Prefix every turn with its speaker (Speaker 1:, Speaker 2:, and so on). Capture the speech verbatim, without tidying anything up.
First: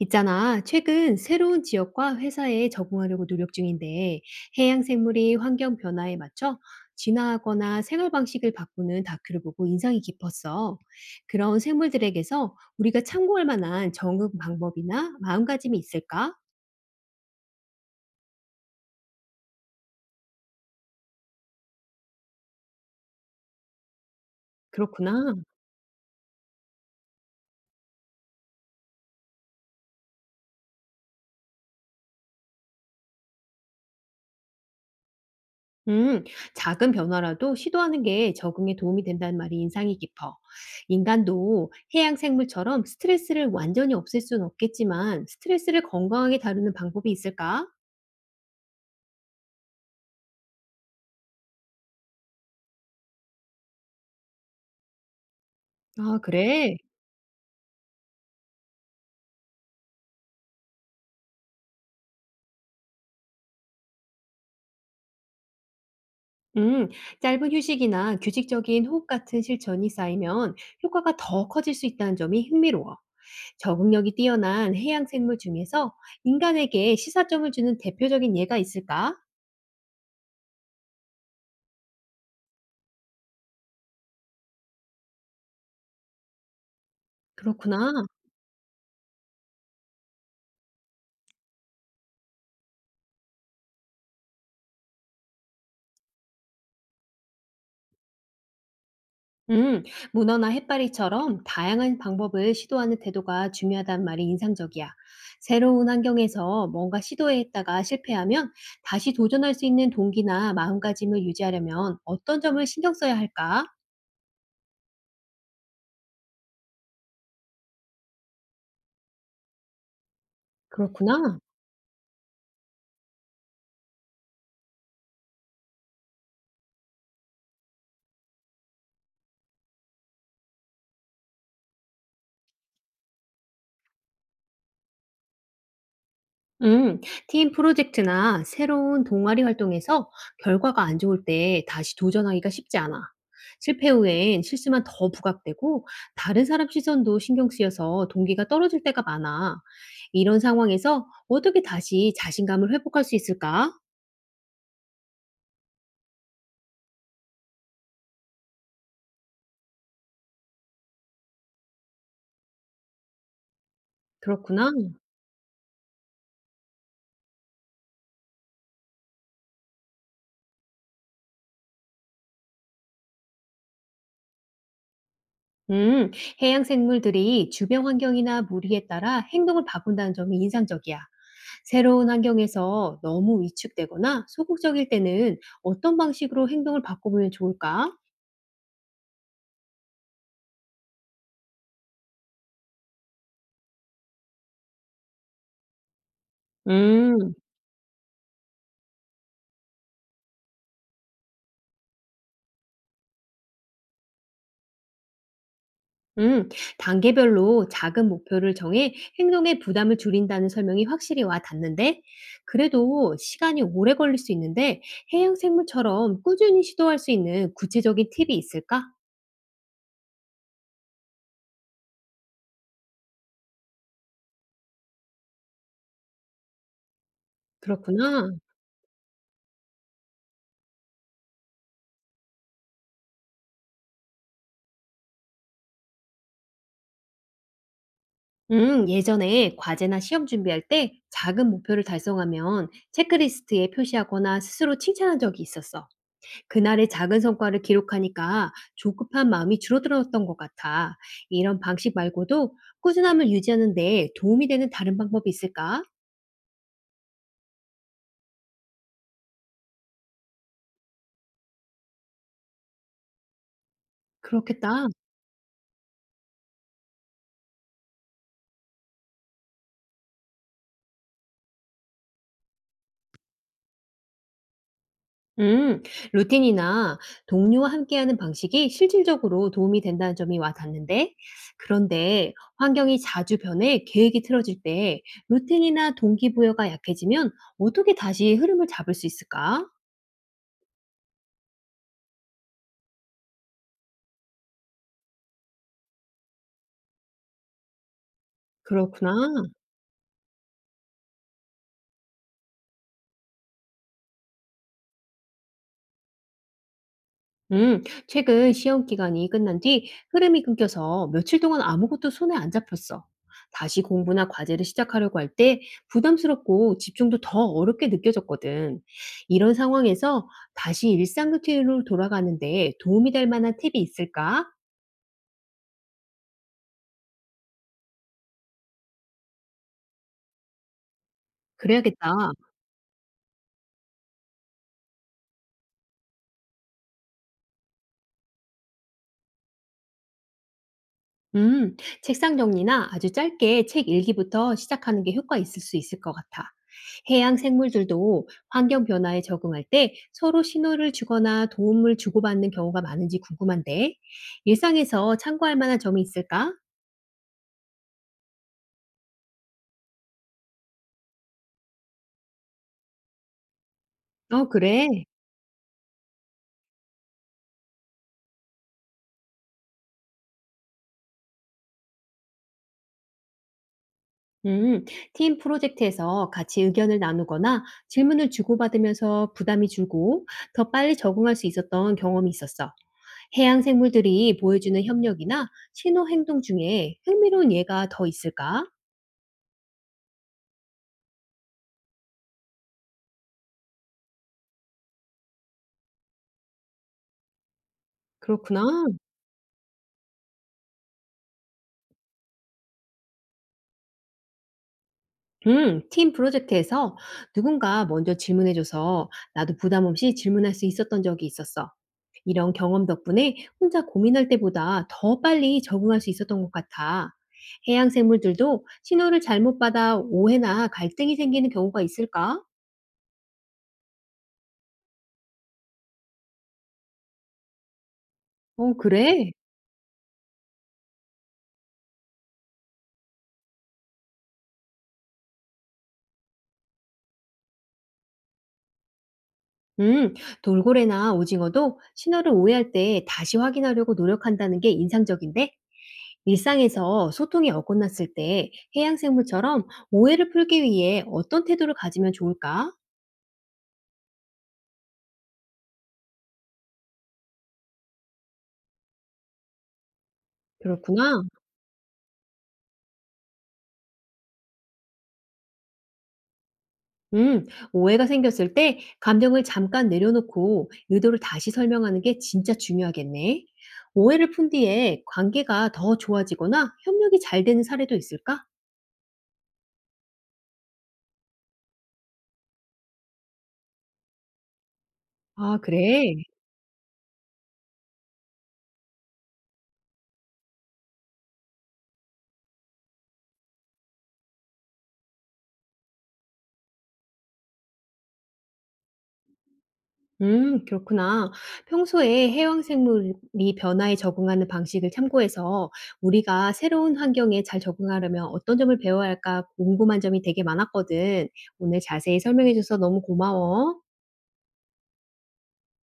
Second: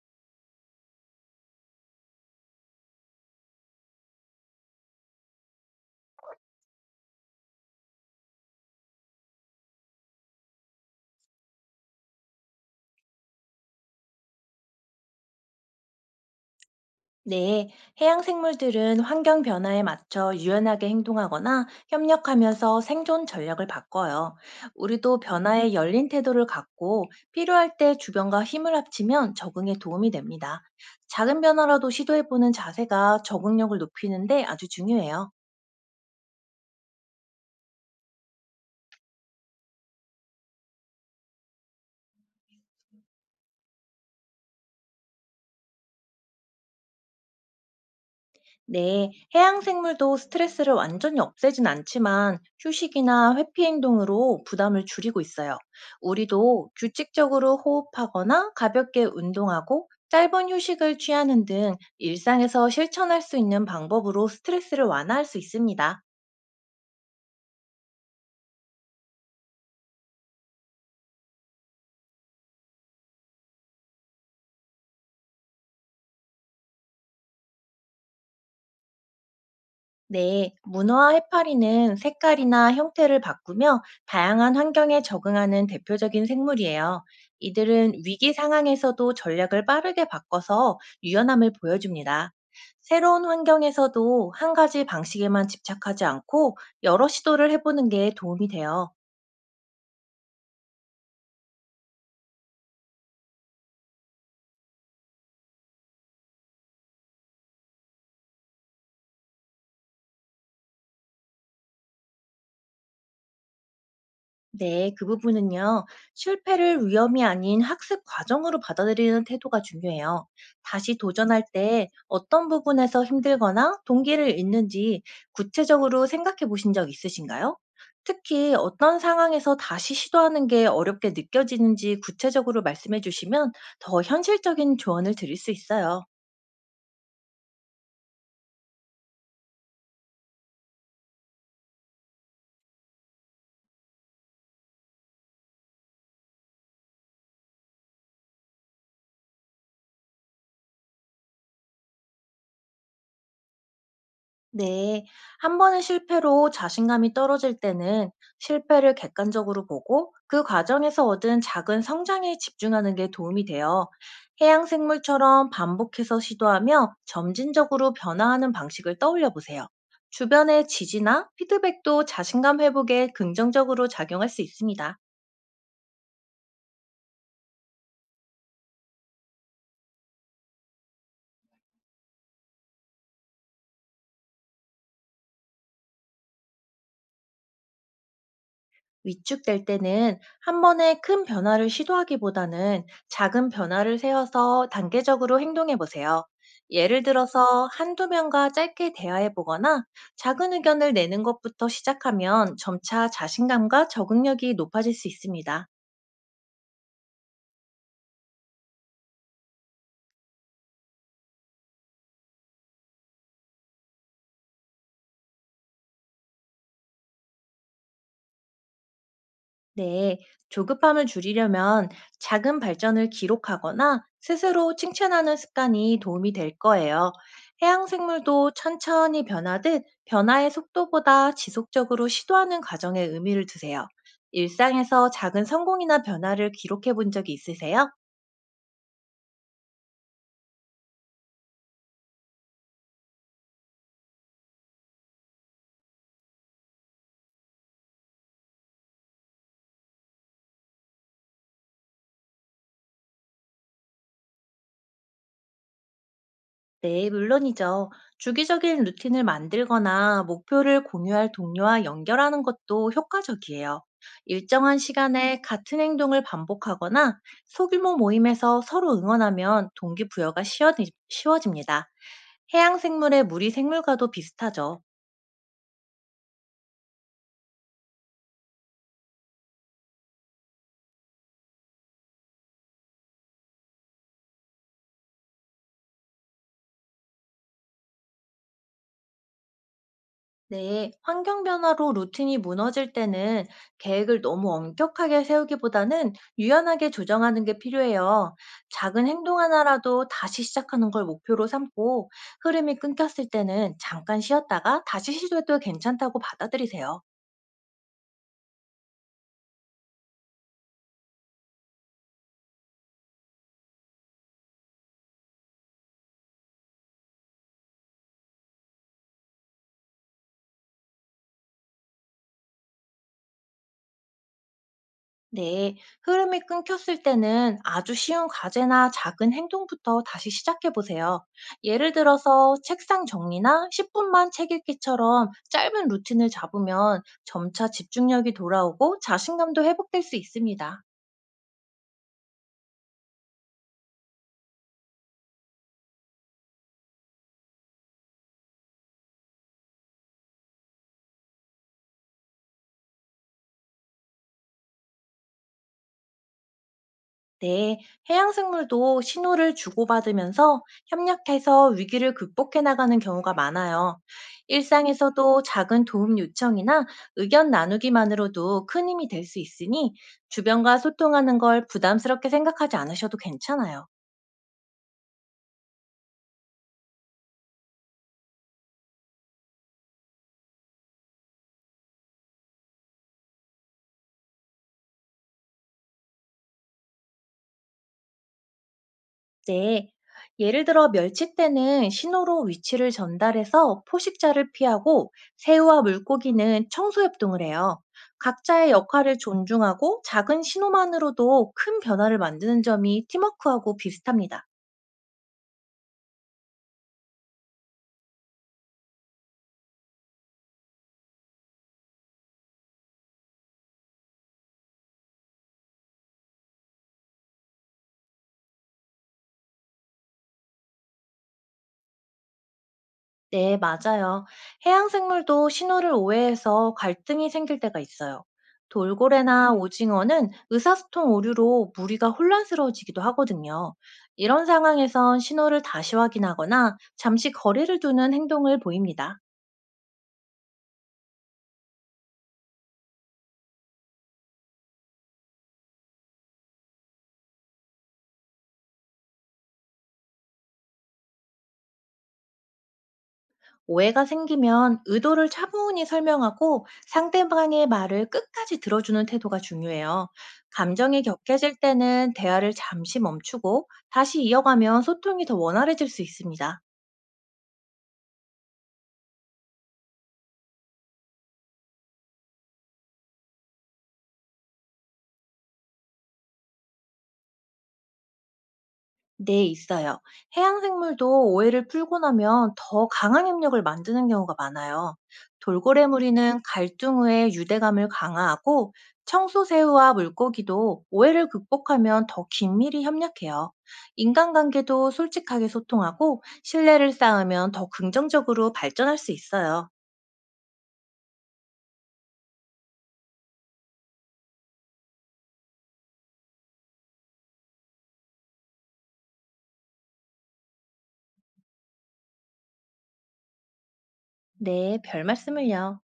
Speaker 1: 있잖아, 최근 새로운 지역과 회사에 적응하려고 노력 중인데 해양 생물이 환경 변화에 맞춰 진화하거나 생활 방식을 바꾸는 다큐를 보고 인상이 깊었어. 그런 생물들에게서 우리가 참고할 만한 적응 방법이나 마음가짐이 있을까?
Speaker 2: 네, 해양 생물들은 환경 변화에 맞춰 유연하게 행동하거나 협력하면서 생존 전략을 바꿔요. 우리도
Speaker 1: 그렇구나.
Speaker 2: 변화에 음, 열린 태도를 갖고 필요할 때 주변과 힘을 합치면 적응에 도움이 됩니다. 작은 변화라도 시도해보는 자세가 적응력을 높이는데 아주 중요해요.
Speaker 1: 음, 작은 변화라도 시도하는 게 적응에 도움이 된다는 말이 인상이 깊어. 인간도 해양 생물처럼 스트레스를 완전히 없앨 수는 없겠지만 스트레스를 건강하게 다루는 방법이 있을까?
Speaker 2: 네, 해양 생물도 스트레스를 완전히 없애진 않지만 휴식이나 회피 행동으로 부담을 줄이고 있어요.
Speaker 1: 아
Speaker 2: 우리도
Speaker 1: 그래?
Speaker 2: 규칙적으로 호흡하거나 가볍게 운동하고 짧은 휴식을 취하는 등 일상에서 실천할 수 있는 방법으로 스트레스를 완화할 수 있습니다.
Speaker 1: 음. 짧은 휴식이나 규칙적인 호흡 같은 실천이 쌓이면 효과가 더 커질 수 있다는 점이 흥미로워. 적응력이 뛰어난 해양 생물 중에서 인간에게 시사점을 주는 대표적인 예가 있을까?
Speaker 2: 네, 문어와 해파리는 색깔이나 형태를 바꾸며 다양한 환경에 적응하는 대표적인 생물이에요. 이들은
Speaker 1: 그렇구나.
Speaker 2: 위기 상황에서도 전략을 빠르게 바꿔서 유연함을 보여줍니다. 새로운 환경에서도 한 가지 방식에만 집착하지 않고 여러 시도를 해보는 게 도움이 돼요.
Speaker 1: 음, 문어나 해파리처럼 다양한 방법을 시도하는 태도가 중요하단 말이 인상적이야. 새로운 환경에서 뭔가 시도했다가 실패하면 다시 도전할 수 있는 동기나 마음가짐을 유지하려면 어떤 점을 신경 써야 할까?
Speaker 2: 네, 그 부분은요. 실패를 위험이 아닌 학습 과정으로 받아들이는 태도가 중요해요. 다시
Speaker 1: 그렇구나.
Speaker 2: 도전할 때 어떤 부분에서 힘들거나 동기를 잃는지 구체적으로 생각해 보신 적 있으신가요? 특히 어떤 상황에서 다시 시도하는 게 어렵게 느껴지는지 구체적으로 말씀해 주시면 더 현실적인 조언을 드릴 수 있어요.
Speaker 1: 음, 팀 프로젝트나 새로운 동아리 활동에서 결과가 안 좋을 때 다시 도전하기가 쉽지 않아. 실패 후엔 실수만 더 부각되고 다른 사람 시선도 신경 쓰여서 동기가 떨어질 때가 많아. 이런 상황에서 어떻게 다시 자신감을 회복할 수 있을까?
Speaker 2: 네, 한 번의 실패로 자신감이 떨어질 때는 실패를 객관적으로 보고 그 과정에서 얻은 작은 성장에 집중하는 게 도움이 돼요. 해양
Speaker 1: 그렇구나.
Speaker 2: 생물처럼 반복해서 시도하며 점진적으로 변화하는 방식을 떠올려 보세요. 주변의 지지나 피드백도 자신감 회복에 긍정적으로 작용할 수 있습니다.
Speaker 1: 음, 해양 생물들이 주변 환경이나 무리에 따라 행동을 바꾼다는 점이 인상적이야. 새로운 환경에서 너무 위축되거나 소극적일 때는 어떤 방식으로 행동을 바꿔보면 좋을까?
Speaker 2: 위축될 때는 한 번에 큰 변화를 시도하기보다는 작은 변화를 세워서 단계적으로 행동해 보세요. 예를
Speaker 1: 음,
Speaker 2: 들어서 한두 명과 짧게 대화해 보거나 작은 의견을 내는 것부터 시작하면 점차 자신감과 적응력이 높아질 수 있습니다.
Speaker 1: 음, 단계별로 작은 목표를 정해 행동에 부담을 줄인다는 설명이 확실히 와 닿는데, 그래도 시간이 오래 걸릴 수 있는데, 해양 생물처럼 꾸준히 시도할 수 있는 구체적인 팁이 있을까?
Speaker 2: 네, 조급함을 줄이려면 작은 발전을 기록하거나 스스로 칭찬하는 습관이 도움이 될 거예요. 해양
Speaker 1: 그렇구나.
Speaker 2: 생물도 천천히 변하듯 변화의 속도보다 지속적으로 시도하는 과정에 의미를 두세요. 일상에서 작은 성공이나 변화를 기록해 본 적이 있으세요?
Speaker 1: 음, 예전에 과제나 시험 준비할 때 작은 목표를 달성하면 체크리스트에 표시하거나 스스로 칭찬한 적이 있었어. 그날의 작은 성과를 기록하니까 조급한 마음이 줄어들었던 것 같아. 이런 방식 말고도 꾸준함을 유지하는 데 도움이 되는 다른 방법이 있을까?
Speaker 2: 네, 물론이죠. 주기적인 루틴을 만들거나 목표를 공유할 동료와 연결하는 것도 효과적이에요. 일정한
Speaker 1: 그렇겠다.
Speaker 2: 시간에 같은 행동을 반복하거나 소규모 모임에서 서로 응원하면 동기부여가 쉬워지- 쉬워집니다. 해양생물의 무리생물과도 비슷하죠.
Speaker 1: 음, 루틴이나 동료와 함께하는 방식이 실질적으로 도움이 된다는 점이 와 닿는데, 그런데 환경이 자주 변해 계획이 틀어질 때 루틴이나 동기부여가 약해지면 어떻게 다시 흐름을 잡을 수 있을까?
Speaker 2: 네, 환경 변화로 루틴이 무너질 때는 계획을 너무 엄격하게 세우기보다는 유연하게 조정하는 게 필요해요. 작은
Speaker 1: 그렇구나.
Speaker 2: 행동 하나라도 다시 시작하는 걸 목표로 삼고 흐름이 끊겼을 때는 잠깐 쉬었다가 다시 시도해도 괜찮다고 받아들이세요.
Speaker 1: 음, 최근 시험 기간이 끝난 뒤 흐름이 끊겨서 며칠 동안 아무것도 손에 안 잡혔어. 다시 공부나 과제를 시작하려고 할 때 부담스럽고 집중도 더 어렵게 느껴졌거든. 이런 상황에서 다시 일상 루틴으로 돌아가는데 도움이 될 만한 팁이 있을까?
Speaker 2: 네, 흐름이 끊겼을 때는 아주 쉬운 과제나 작은 행동부터 다시 시작해 보세요. 예를
Speaker 1: 그래야겠다.
Speaker 2: 들어서 책상 정리나 십 분만 책 읽기처럼 짧은 루틴을 잡으면 점차 집중력이 돌아오고 자신감도 회복될 수 있습니다.
Speaker 1: 음, 책상 정리나 아주 짧게 책 일기부터 시작하는 게 효과 있을 수 있을 것 같아. 해양 생물들도 환경 변화에 적응할 때 서로 신호를 주거나 도움을 주고받는 경우가 많은지 궁금한데, 일상에서 참고할 만한 점이 있을까?
Speaker 2: 네, 해양생물도 신호를 주고받으면서 협력해서 위기를 극복해 나가는 경우가 많아요.
Speaker 1: 어, 그래.
Speaker 2: 일상에서도 작은 도움 요청이나 의견 나누기만으로도 큰 힘이 될 수 있으니 주변과 소통하는 걸 부담스럽게 생각하지 않으셔도 괜찮아요.
Speaker 1: 음, 팀 프로젝트에서 같이 의견을 나누거나 질문을 주고받으면서 부담이 줄고 더 빨리 적응할 수 있었던 경험이 있었어. 해양 생물들이 보여주는 협력이나 신호 행동 중에 흥미로운 예가 더 있을까?
Speaker 2: 네. 예를 들어 멸치떼는 신호로 위치를 전달해서 포식자를 피하고 새우와 물고기는 청소협동을 해요.
Speaker 1: 그렇구나.
Speaker 2: 각자의 역할을 존중하고 작은 신호만으로도 큰 변화를 만드는 점이 팀워크하고 비슷합니다.
Speaker 1: 음, 팀 프로젝트에서 누군가 먼저 질문해줘서 나도 부담 없이 질문할 수 있었던 적이 있었어. 이런 경험 덕분에 혼자 고민할 때보다 더 빨리 적응할 수 있었던 것 같아. 해양 생물들도 신호를 잘못 받아 오해나 갈등이 생기는 경우가 있을까?
Speaker 2: 네, 맞아요. 해양생물도 신호를 오해해서 갈등이 생길 때가 있어요.
Speaker 1: 어, 그래.
Speaker 2: 돌고래나 음. 오징어는 의사소통 오류로 무리가 혼란스러워지기도 하거든요. 이런 상황에선 신호를 다시 확인하거나 잠시 거리를 두는 행동을 보입니다.
Speaker 1: 음, 돌고래나 오징어도 신호를 오해할 때 다시 확인하려고 노력한다는 게 인상적인데, 일상에서 소통이 어긋났을 때 해양생물처럼 오해를 풀기 위해 어떤 태도를 가지면 좋을까?
Speaker 2: 오해가 생기면 의도를 차분히 설명하고 상대방의 말을 끝까지 들어주는 태도가 중요해요. 감정이
Speaker 1: 그렇구나.
Speaker 2: 격해질 때는 대화를 잠시 멈추고 다시 이어가면 소통이 더 원활해질 수 있습니다.
Speaker 1: 음, 오해가 생겼을 때 감정을 잠깐 내려놓고 의도를 다시 설명하는 게 진짜 중요하겠네. 오해를 푼 뒤에 관계가 더 좋아지거나 협력이 잘 되는 사례도 있을까?
Speaker 2: 네, 있어요. 해양 생물도 오해를 풀고 나면 더 강한 협력을 만드는 경우가 많아요.
Speaker 1: 아, 그래.
Speaker 2: 돌고래무리는 갈등 후에 유대감을 강화하고 청소새우와 물고기도 오해를 극복하면 더 긴밀히 협력해요. 인간관계도 솔직하게 소통하고 신뢰를 쌓으면 더 긍정적으로 발전할 수 있어요.
Speaker 1: 음, 그렇구나. 평소에 해양 생물이 변화에 적응하는 방식을 참고해서 우리가 새로운 환경에 잘 적응하려면 어떤 점을 배워야 할까 궁금한 점이 되게 많았거든. 오늘 자세히 설명해줘서 너무 고마워.
Speaker 2: 네, 별 말씀을요.